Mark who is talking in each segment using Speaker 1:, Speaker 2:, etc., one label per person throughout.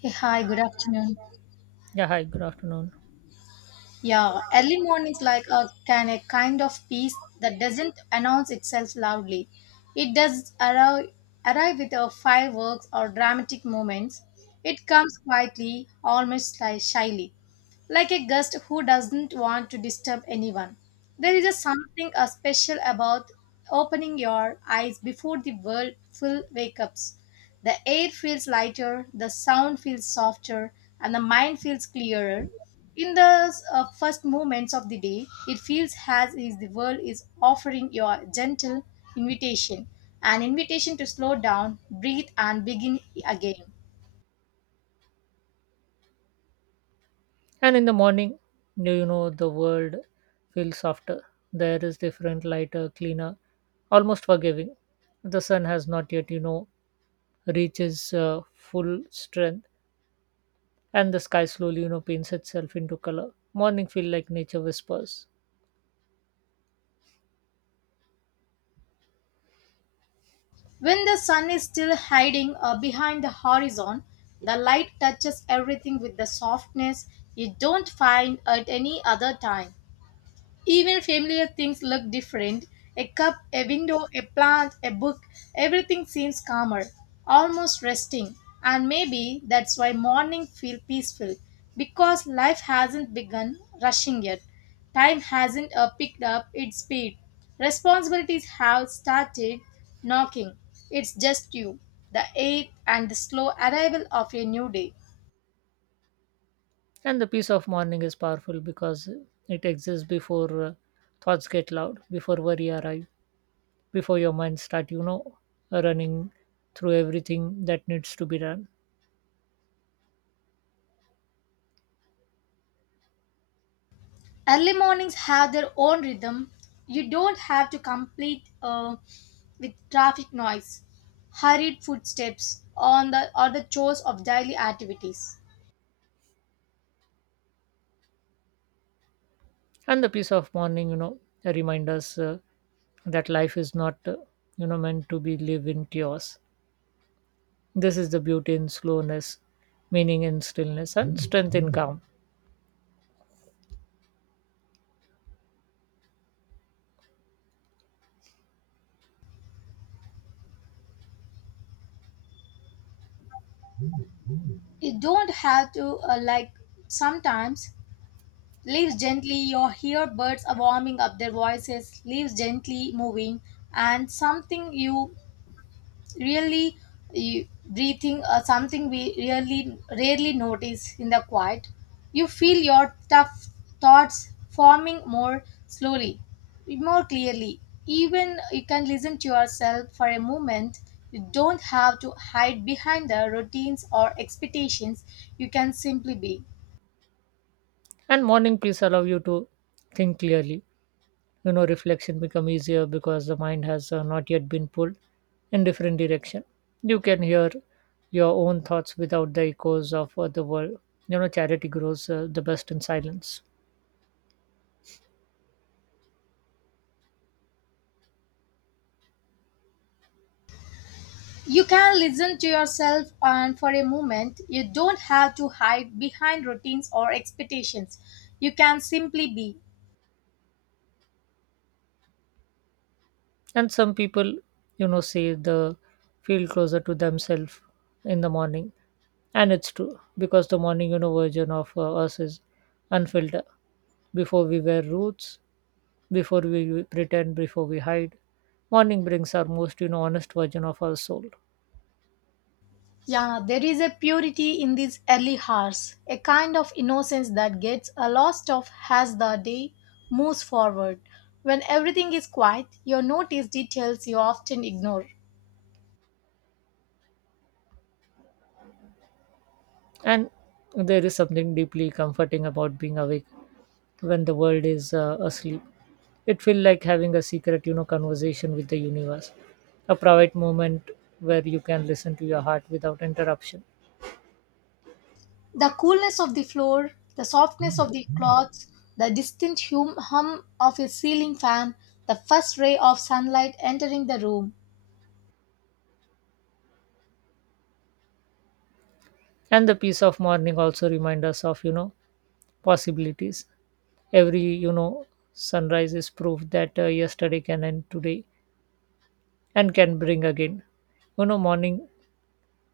Speaker 1: Hey, hi, good afternoon.
Speaker 2: Yeah, hi, good afternoon.
Speaker 1: Yeah, early mornings like a kind of peace that doesn't announce itself loudly. It does arrive, arrive with a fireworks or dramatic moments. It comes quietly, almost like shyly like a guest who doesn't want to disturb anyone. There is a something special about opening your eyes before the world full wake ups. The air feels lighter, the sound feels softer, and the mind feels clearer. In the first moments of the day, it feels as if the world is offering you a gentle invitation, an invitation to slow down, breathe, and begin again.
Speaker 2: And in the morning, the world feels softer. There is different, lighter, cleaner, almost forgiving. The sun has not yet, reaches full strength, and the sky slowly, paints itself into color. Morning feel like nature whispers,
Speaker 1: When the sun is still hiding behind the horizon, the light touches everything with the softness you don't find at any other time. Even familiar things look different. A cup, a window, a plant, a book, everything seems calmer, almost resting. And maybe that's why morning feel peaceful because life hasn't begun rushing yet. Time hasn't picked up its speed. Responsibilities have started knocking. It's just you, the eighth and the slow arrival of a new day.
Speaker 2: and the peace of morning is powerful because it exists before thoughts get loud, before worry arrive, before your mind start, running through everything that needs to be done.
Speaker 1: Early mornings have their own rhythm. You don't have to complete with traffic noise, hurried footsteps, on the or the chores of daily activities.
Speaker 2: And the peace of morning, remind us that life is not meant to be lived in chaos. This is the beauty in slowness, meaning in stillness, and strength in calm.
Speaker 1: You don't have to like sometimes leaves gently. You hear birds are warming up their voices. Leaves gently moving, and something you really you, breathing or something we really rarely notice in the quiet you feel your tough thoughts forming more slowly, more clearly, even you can listen to yourself for a moment. You don't have to hide behind the routines or expectations, you can simply be.
Speaker 2: And morning peace allow you to think clearly. Reflection become easier because the mind has not yet been pulled in different direction. You can hear your own thoughts without the echoes of the world. Charity grows the best in silence.
Speaker 1: You can listen to yourself and for a moment you don't have to hide behind routines or expectations, you can simply be.
Speaker 2: And some people, say the feel closer to themselves in the morning, and it's true because the morning, version of us is unfiltered. Before we wear roots, before we pretend, before we hide, morning brings our most, honest version of our soul.
Speaker 1: Yeah, there is a purity in these early hours, a kind of innocence that gets a lost of as the day moves forward. When everything is quiet, you notice details you often ignore.
Speaker 2: And there is something deeply comforting about being awake when the world is asleep. It feels like having a secret, conversation with the universe, a private moment where you can listen to your heart without interruption.
Speaker 1: The coolness of the floor, the softness of the cloths, the distant hum of a ceiling fan, the first ray of sunlight entering the room.
Speaker 2: And the peace of morning also remind us of, possibilities. Every sunrise is proof that yesterday can end today and can bring again. You know, morning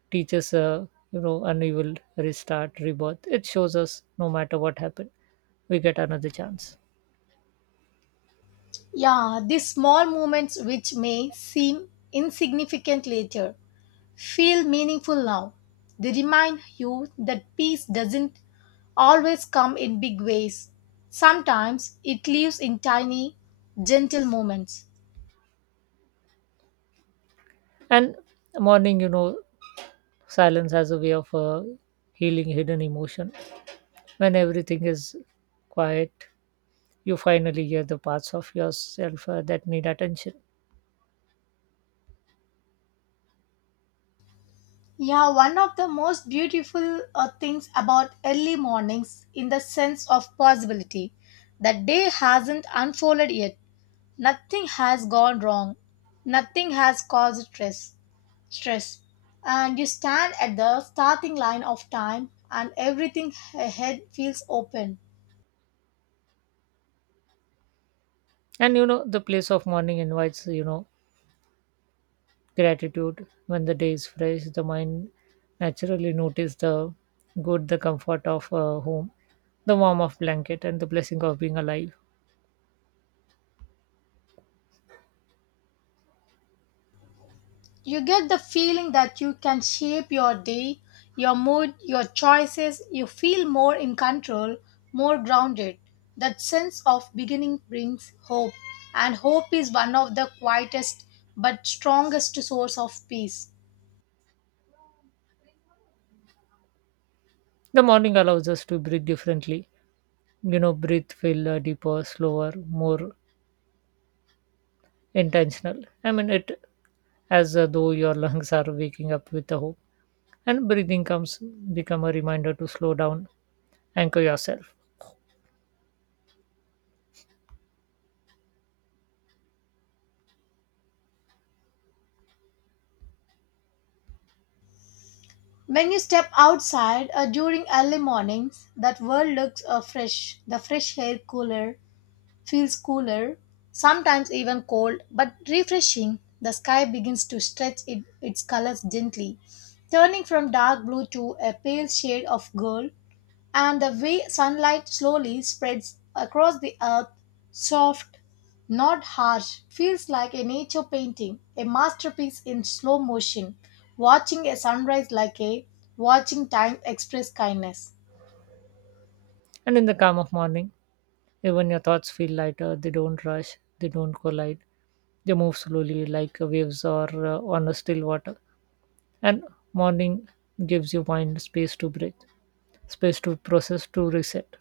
Speaker 2: teaches, an evil restart, rebirth. It shows us no matter what happened, we get another chance.
Speaker 1: Yeah, these small moments which may seem insignificant later feel meaningful now. They remind you that peace doesn't always come in big ways. Sometimes it lives in tiny, gentle moments.
Speaker 2: And morning, silence has a way of healing hidden emotion. When everything is quiet, you finally hear the parts of yourself that need attention.
Speaker 1: Yeah, one of the most beautiful things about early mornings in the sense of possibility. The day hasn't unfolded yet. Nothing has gone wrong. Nothing has caused stress. Stress and you stand at the starting line of time and everything ahead feels open.
Speaker 2: And you know, the place of mourning invites, gratitude. When the day is fresh, the mind naturally notices the good, the comfort of home, the warmth of blanket, and the blessing of being alive.
Speaker 1: You get the feeling that you can shape your day, your mood, your choices, you feel more in control, more grounded. That sense of beginning brings hope, and hope is one of the quietest but strongest source of peace.
Speaker 2: The morning allows us to breathe differently. You know, breathe feel deeper, slower, more intentional. I mean, it as though your lungs are waking up with a hope. And breathing comes become a reminder to slow down, anchor yourself.
Speaker 1: When you step outside during early mornings, that world looks fresh. The fresh air cooler, feels cooler, sometimes even cold, but refreshing. The sky begins to stretch it, its colors gently, turning from dark blue to a pale shade of gold, and the way sunlight slowly spreads across the earth, soft, not harsh, feels like a nature painting, a masterpiece in slow motion, watching a sunrise like a watching time express kindness.
Speaker 2: And in the calm of morning, even your thoughts feel lighter, they don't rush, they don't collide, they move slowly like waves or on a still water. And morning gives your mind space to breathe, space to process, to reset.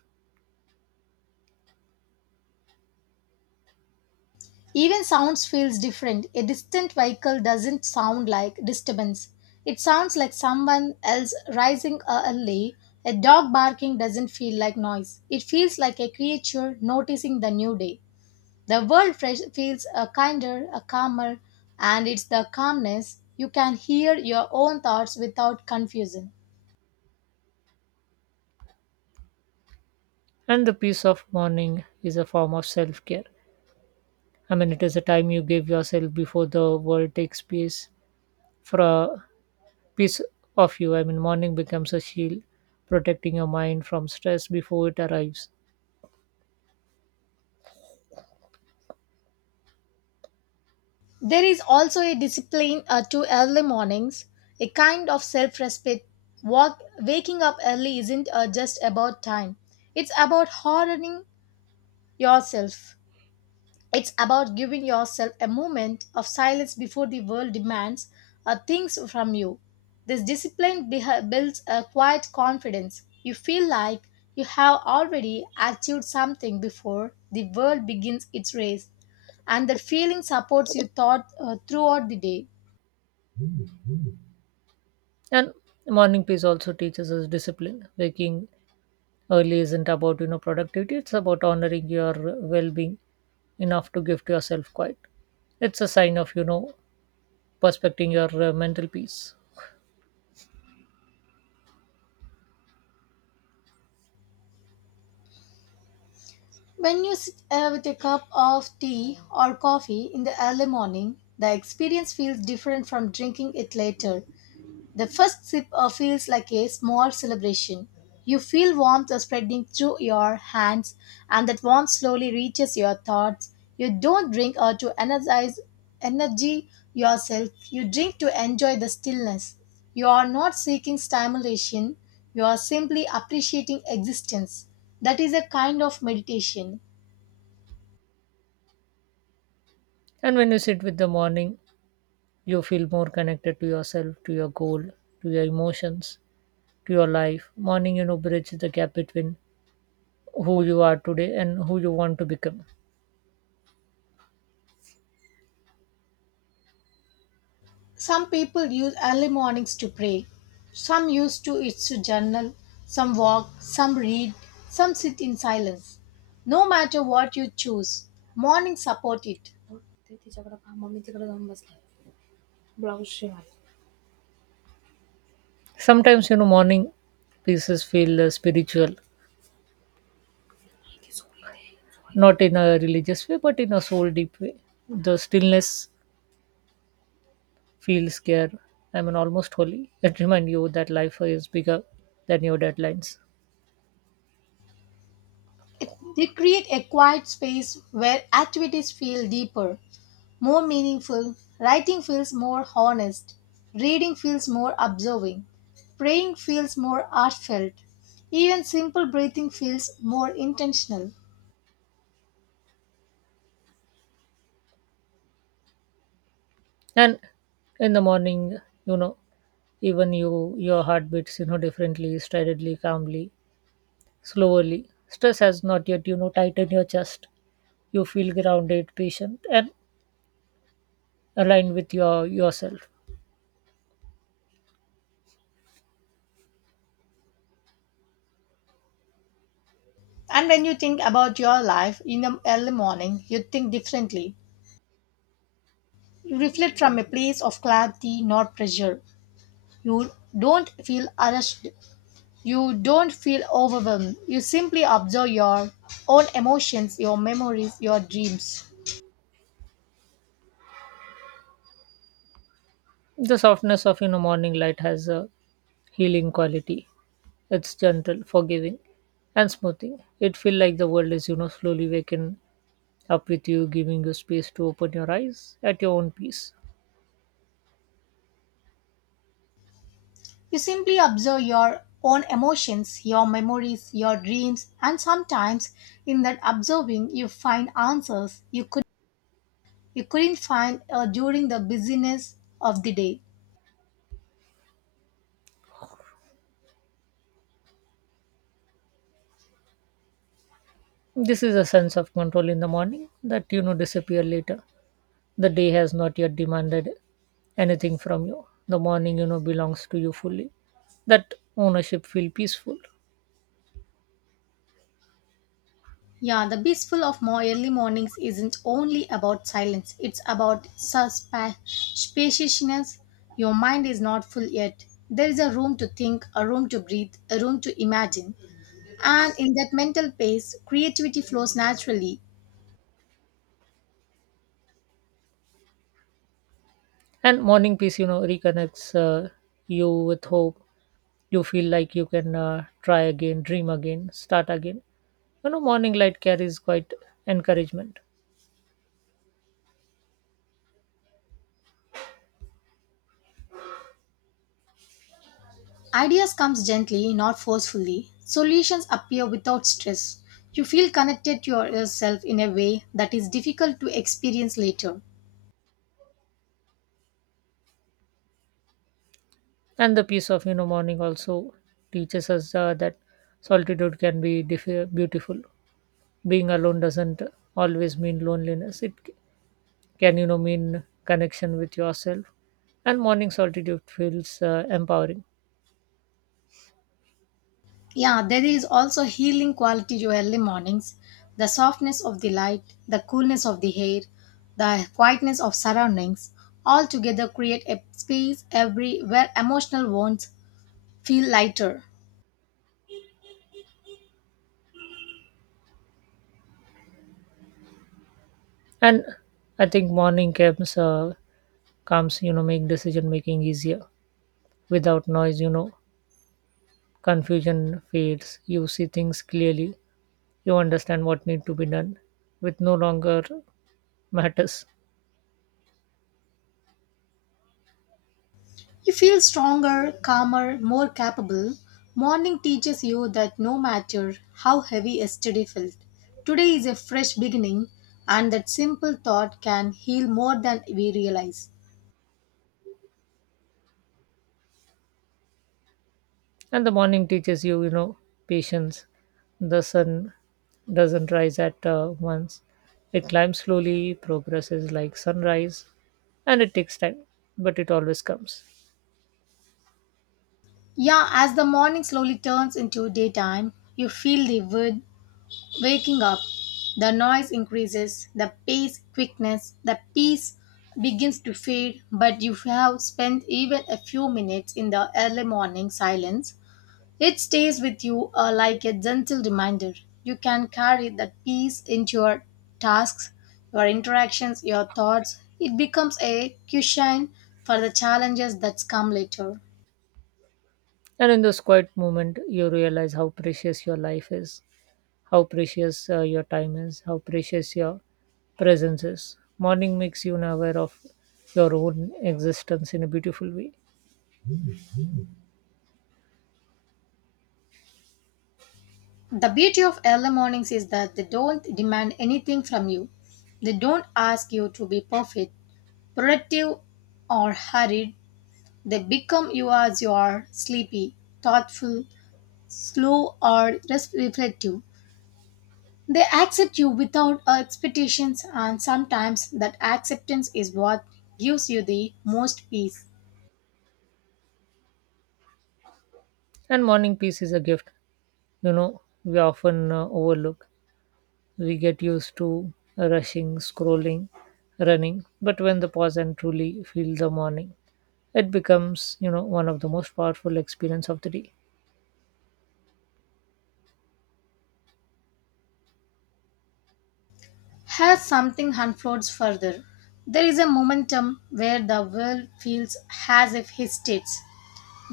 Speaker 1: Even sounds feels different. A distant vehicle doesn't sound like disturbance. It sounds like someone else rising a alley. A dog barking doesn't feel like noise. It feels like a creature noticing the new day. The world fresh feels a kinder, a calmer, and it's the calmness you can hear your own thoughts without confusion.
Speaker 2: And the peace of morning is a form of self care. I mean, it is a time you give yourself before the world takes space for piece of you. I mean, morning becomes a shield protecting your mind from stress before it arrives.
Speaker 1: There is also a discipline to early mornings, a kind of self respect. Waking up early isn't just about time, it's about hardening yourself. It's about giving yourself a moment of silence before the world demands things from you. This discipline builds a quiet confidence. You feel like you have already achieved something before the world begins its race, and that feeling supports you throughout the day.
Speaker 2: And morning peace also teaches us discipline. Waking early isn't about, productivity, it's about honoring your well-being enough to give to yourself quiet. It's a sign of, perspecting your mental peace.
Speaker 1: When you sit with a cup of tea or coffee in the early morning, the experience feels different from drinking it later. The first sip feels like a small celebration. You feel warmth spreading through your hands, and that warmth slowly reaches your thoughts. You don't drink to energize energy yourself. You drink to enjoy the stillness. You are not seeking stimulation. You are simply appreciating existence. That is a kind of meditation.
Speaker 2: And when you sit with the morning, you feel more connected to yourself, to your goal, to your emotions, to your life. Morning, bridges the gap between who you are today and who you want to become.
Speaker 1: Some people use early mornings to pray. Some use to it to journal. Some walk. Some read. Some sit in silence. No matter what you choose, mornings support it.
Speaker 2: Sometimes, morning pieces feel spiritual, not in a religious way, but in a soul deep way. The stillness feels scared. I mean, almost holy. It reminds you that life is bigger than your deadlines.
Speaker 1: It. They create a quiet space where activities feel deeper, more meaningful. Writing feels more honest. Reading feels more observing. Praying feels more heartfelt. Even simple breathing feels more intentional.
Speaker 2: And in the morning, you know, even you, your heart beats, differently, steadily, calmly, slowly. Stress has not yet, tightened your chest. You feel grounded, patient, and aligned with yourself.
Speaker 1: And when you think about your life in the early morning, you think differently. You reflect from a place of clarity, not pressure. You don't feel rushed. You don't feel overwhelmed. You simply observe your own emotions, your memories, your dreams.
Speaker 2: The softness of, morning light has healing quality. It's gentle, forgiving, and smoothing. It feels like the world is, slowly waking up with you, giving you space to open your eyes at your own pace.
Speaker 1: You simply observe your own emotions, your memories, your dreams, and sometimes in that observing, you find answers you could you couldn't find during the busyness of the day.
Speaker 2: This is a sense of control in the morning that, disappear later. The day has not yet demanded anything from you. The morning, belongs to you fully. That ownership feel peaceful.
Speaker 1: Yeah, the peaceful of more early mornings isn't only about silence, it's about spaciousness. Your mind is not full yet. There is a room to think, a room to breathe, a room to imagine. And in that mental pace, creativity flows naturally.
Speaker 2: And morning peace, reconnects you with hope. You feel like you can try again, dream again, start again. Morning light carries quite encouragement.
Speaker 1: Ideas comes gently, not forcefully. Solutions appear without stress. You feel connected to yourself in a way that is difficult to experience later.
Speaker 2: And the peace of, morning also teaches us that solitude can be beautiful. Being alone doesn't always mean loneliness, it c- can mean connection with yourself, and morning solitude feels empowering.
Speaker 1: Yeah, there is also healing quality to early mornings. The softness of the light, the coolness of the air, the quietness of surroundings all together create a space every where emotional wounds feel lighter.
Speaker 2: And I think morning camps comes make decision making easier. Without noise, confusion fades, you see things clearly. You understand what need to be done, with no longer matters.
Speaker 1: You feel stronger, calmer, more capable. Morning teaches you that no matter how heavy yesterday felt, today is a fresh beginning and that simple thought can heal more than we realize.
Speaker 2: And the morning teaches you, patience. The sun doesn't rise at once. It climbs slowly, progresses like sunrise, and it takes time, but it always comes.
Speaker 1: Yeah, as the morning slowly turns into daytime, you feel the wood waking up. The noise increases, the pace, quickness, the peace begins to fade, but you have spent even a few minutes in the early morning silence. It stays with you like a gentle reminder. You can carry that peace into your tasks, your interactions, your thoughts. It becomes a cushion for the challenges that come later.
Speaker 2: And in this quiet moment, you realize how precious your life is, how precious your time is, how precious your presence is. Morning makes you aware of your own existence in a beautiful way.
Speaker 1: The beauty of early mornings is that they don't demand anything from you. They don't ask you to be perfect, productive, or hurried. They become you as you are sleepy, thoughtful, slow, or reflective. They accept you without expectations, and sometimes that acceptance is what gives you the most peace.
Speaker 2: And morning peace is a gift, we often overlook. We get used to rushing, scrolling, running, but when the pause and truly feel the morning, it becomes, one of the most powerful experience of the day.
Speaker 1: As something unfolds further, there is a momentum where the world feels as if hesitates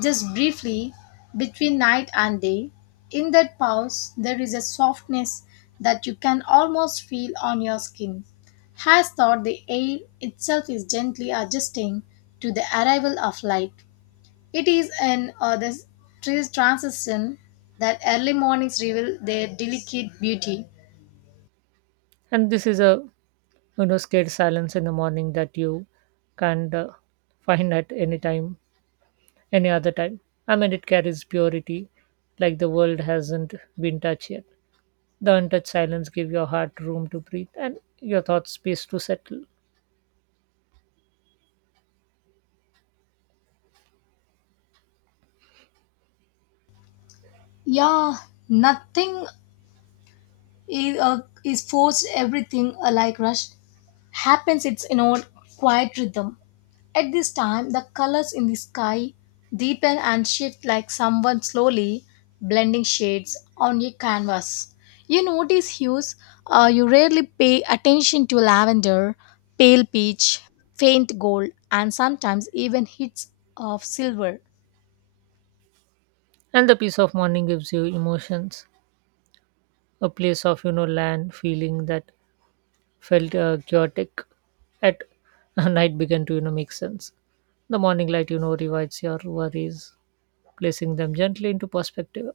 Speaker 1: just briefly, between night and day. In that pause, there is a softness that you can almost feel on your skin. Has thought the air itself is gently adjusting to the arrival of light. It is an this transition that early mornings reveal their delicate beauty.
Speaker 2: And this is a, scared silence in the morning that you can't find at any other time. I mean, it carries purity, like the world hasn't been touched yet. The untouched silence give your heart room to breathe and your thoughts space to settle.
Speaker 1: Yeah, nothing is forced everything alike rush happens its quiet rhythm. At this time the colors in the sky deepen and shift like someone slowly blending shades on a canvas. You notice hues you rarely pay attention to lavender, pale peach, faint gold, and sometimes even hits of silver.
Speaker 2: And the peace of morning gives you emotions, a place of, land feeling that felt chaotic at night began to, make sense. The morning light, revives your worries, placing them gently into perspective.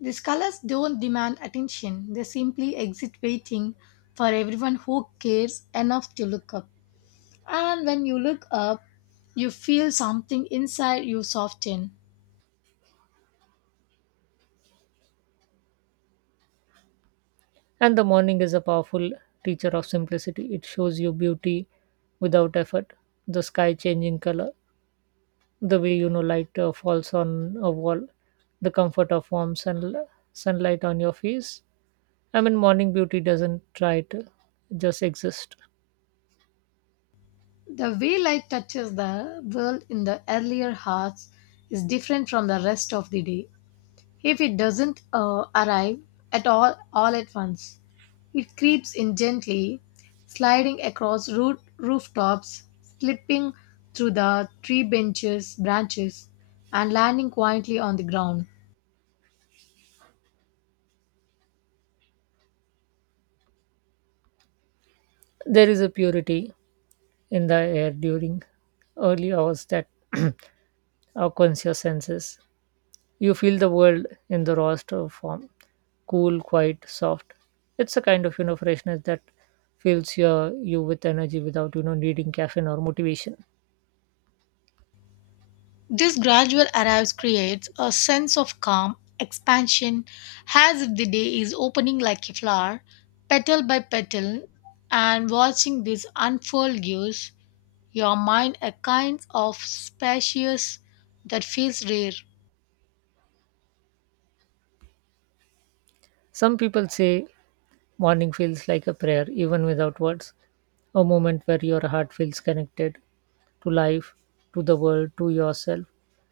Speaker 1: These colors don't demand attention, they simply exist waiting for everyone who cares enough to look up. And when you look up, you feel something inside you soften.
Speaker 2: And the morning is a powerful teacher of simplicity. It shows you beauty without effort, the sky changing color, the way, light falls on a wall, the comfort of warm sunlight on your face. I mean, morning beauty doesn't try to just exist.
Speaker 1: The way light touches the world in the earlier hours is different from the rest of the day. If it doesn't arrive at all at once, it creeps in gently, sliding across root rooftops, slipping through the branches, and landing quietly on the ground.
Speaker 2: There is a purity in the air during early hours that awakens your senses. You feel the world in the rawest of form, cool, quiet, soft. It's a kind of, freshness that fills you with energy without, needing caffeine or motivation.
Speaker 1: This gradual arrival creates a sense of calm, expansion, as if the day is opening like a flower, petal by petal, and watching this unfold gives your mind a kind of spacious that feels rare.
Speaker 2: Some people say morning feels like a prayer, even without words, a moment where your heart feels connected to life, to the world, to yourself.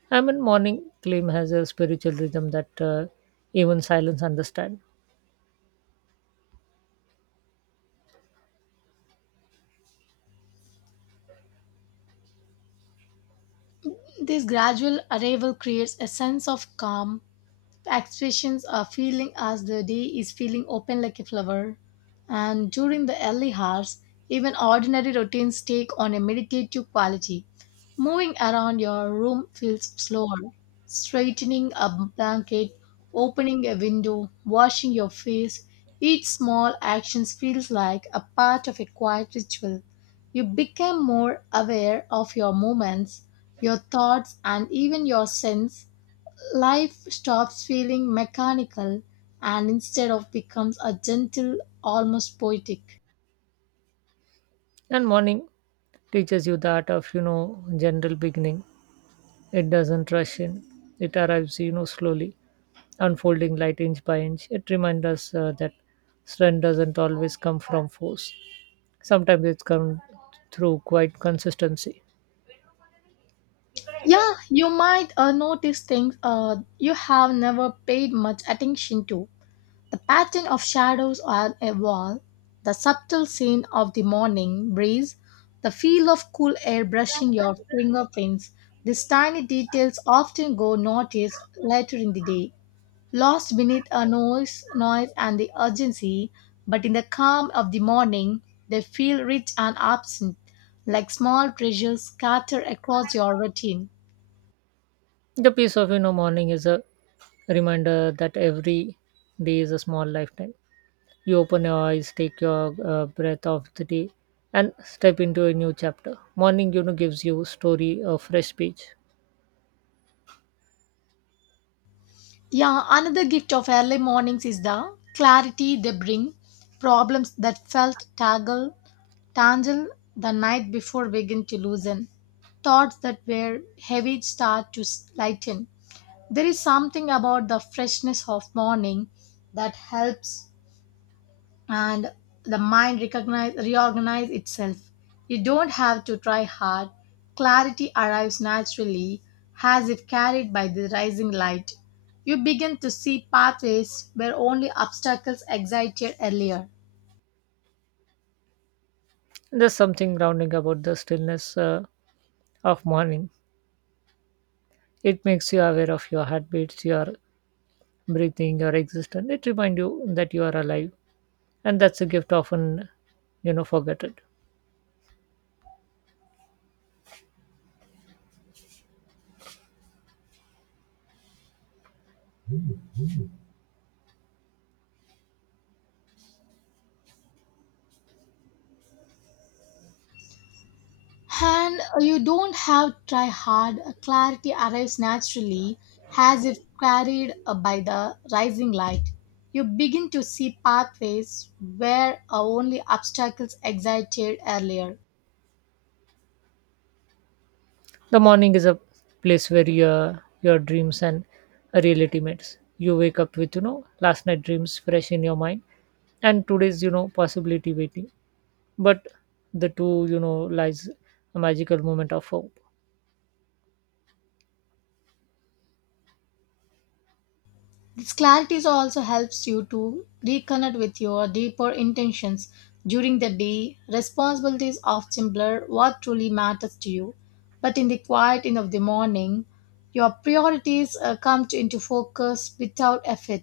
Speaker 2: I mean, morning claim has a spiritual rhythm that even silence understand.
Speaker 1: This gradual arrival creates a sense of calm, the expressions are feeling as the day is feeling open like a flower. And during the early hours, even ordinary routines take on a meditative quality. Moving around your room feels slower. Straightening a blanket, opening a window, washing your face, each small action feels like a part of a quiet ritual. You become more aware of your movements, your thoughts, and even your sense. Life stops feeling mechanical and instead of becomes a gentle, almost poetic.
Speaker 2: And morning teaches you the art of, general beginning. It doesn't rush in. It arrives, slowly, unfolding light inch by inch. It reminds us that strength doesn't always come from force. Sometimes it's come through quite consistency.
Speaker 1: Yeah, you might notice things you have never paid much attention to. The pattern of shadows on a wall, the subtle scent of the morning breeze, the feel of cool air brushing your fingerprints. These tiny details often go noticed later in the day, lost beneath a noise and the urgency, but in the calm of the morning they feel rich and absent, like small treasures scattered across your routine.
Speaker 2: The peace of, morning is a reminder that every day is a small lifetime. You open your eyes, take your breath of the day, and step into a new chapter. Morning, gives you story a fresh page.
Speaker 1: Yeah, another gift of early mornings is the clarity they bring. Problems that felt tangle the night before begin to loosen. Thoughts that were heavy start to lighten. There is something about the freshness of morning that helps and the mind recognize reorganize itself. You don't have to try hard, clarity arrives naturally as it carried by the rising light. You begin to see pathways where only obstacles excited earlier.
Speaker 2: There's something grounding about the stillness of morning. It makes you aware of your heartbeats, your breathing, your existence. It reminds you that you are alive, and that's a gift often, forgotten.
Speaker 1: And you don't have to try hard, clarity arrives naturally as if carried by the rising light. You begin to see pathways where only obstacles excited earlier.
Speaker 2: The morning is a place where your dreams and reality meets. You wake up with, last night dreams fresh in your mind and today's, possibility waiting. But the two, lies a magical moment of hope.
Speaker 1: This clarity also helps you to reconnect with your deeper intentions during the day. Responsibilities of simpler what truly matters to you, but in the quiet end of the morning, your priorities come into focus without effort.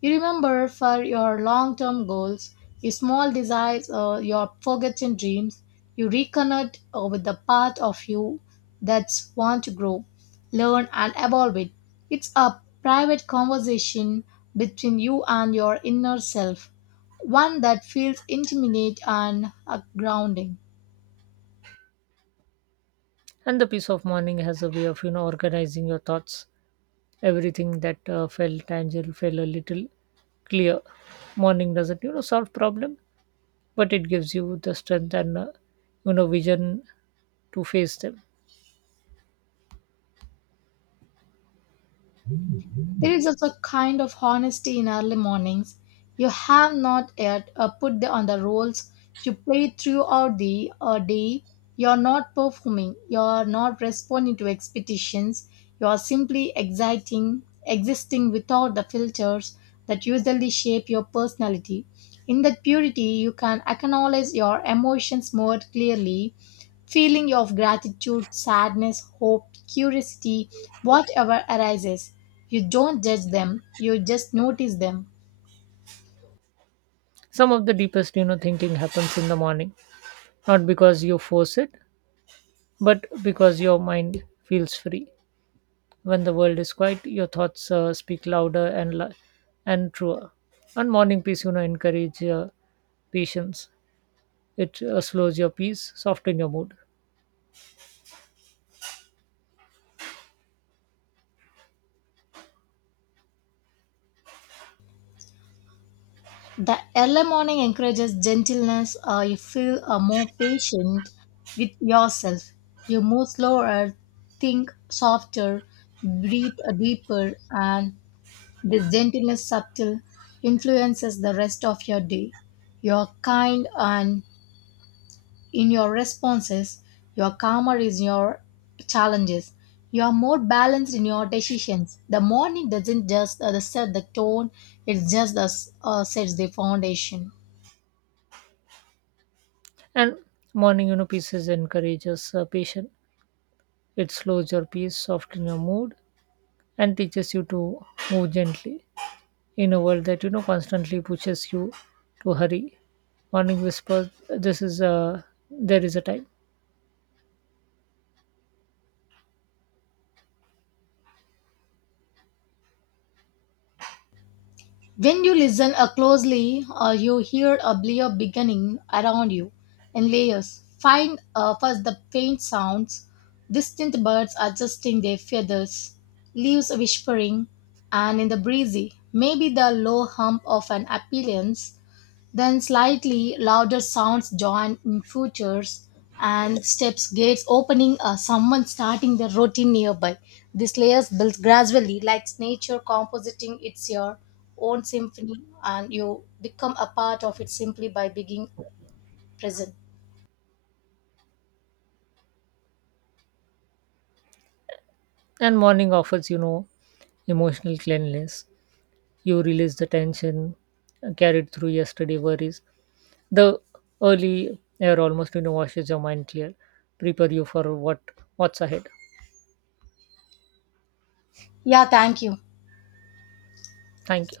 Speaker 1: You remember for your long-term goals, your small desires, your forgotten dreams. You reconnect with the part of you that's want to grow, learn and evolve it. It's a private conversation between you and your inner self, one that feels intimate and grounding.
Speaker 2: And the peace of morning has a way of, organizing your thoughts. Everything that felt tangible felt a little clear. Morning doesn't, solve problem, but it gives you the strength and vision to face them.
Speaker 1: There is also a kind of honesty in early mornings. You have not yet put on the roles you play throughout the day. You are not performing. You are not responding to expectations. You are simply existing without the filters that usually shape your personality. In that purity, you can acknowledge your emotions more clearly feeling of gratitude, sadness, hope, curiosity, whatever arises. You don't judge them, you just notice them.
Speaker 2: Some of the deepest, thinking happens in the morning, not because you force it, but because your mind feels free. When the world is quiet, your thoughts speak louder and truer. And morning peace, encourage patience. It slows your peace, soften your mood.
Speaker 1: The early morning encourages gentleness, you feel more patient with yourself. You move slower, think softer, breathe deeper, and this gentleness subtle influences the rest of your day. You're kind and in your responses, you're calmer in your challenges, you're more balanced in your decisions. The morning doesn't just set the tone, it just sets the foundation.
Speaker 2: And morning, pieces encourages patience. It slows your peace, soften your mood, and teaches you to move gently in a world that, constantly pushes you to hurry. Morning whispers, "This is a there is a time."
Speaker 1: When you listen closely, you hear a clear beginning around you in layers. Find first the faint sounds, distant birds adjusting their feathers, leaves whispering, and in the breezy, maybe the low hum of an appearance. Then slightly louder sounds join in futures and steps gates opening or someone starting their routine nearby. These layers build gradually like nature compositing its your own symphony and you become a part of it simply by being present.
Speaker 2: And morning offers, emotional cleanliness. You release the tension carried through yesterday worries. The early air almost, washes your mind clear, prepare you for what what's ahead.
Speaker 1: Yeah, thank you.
Speaker 2: Thank you.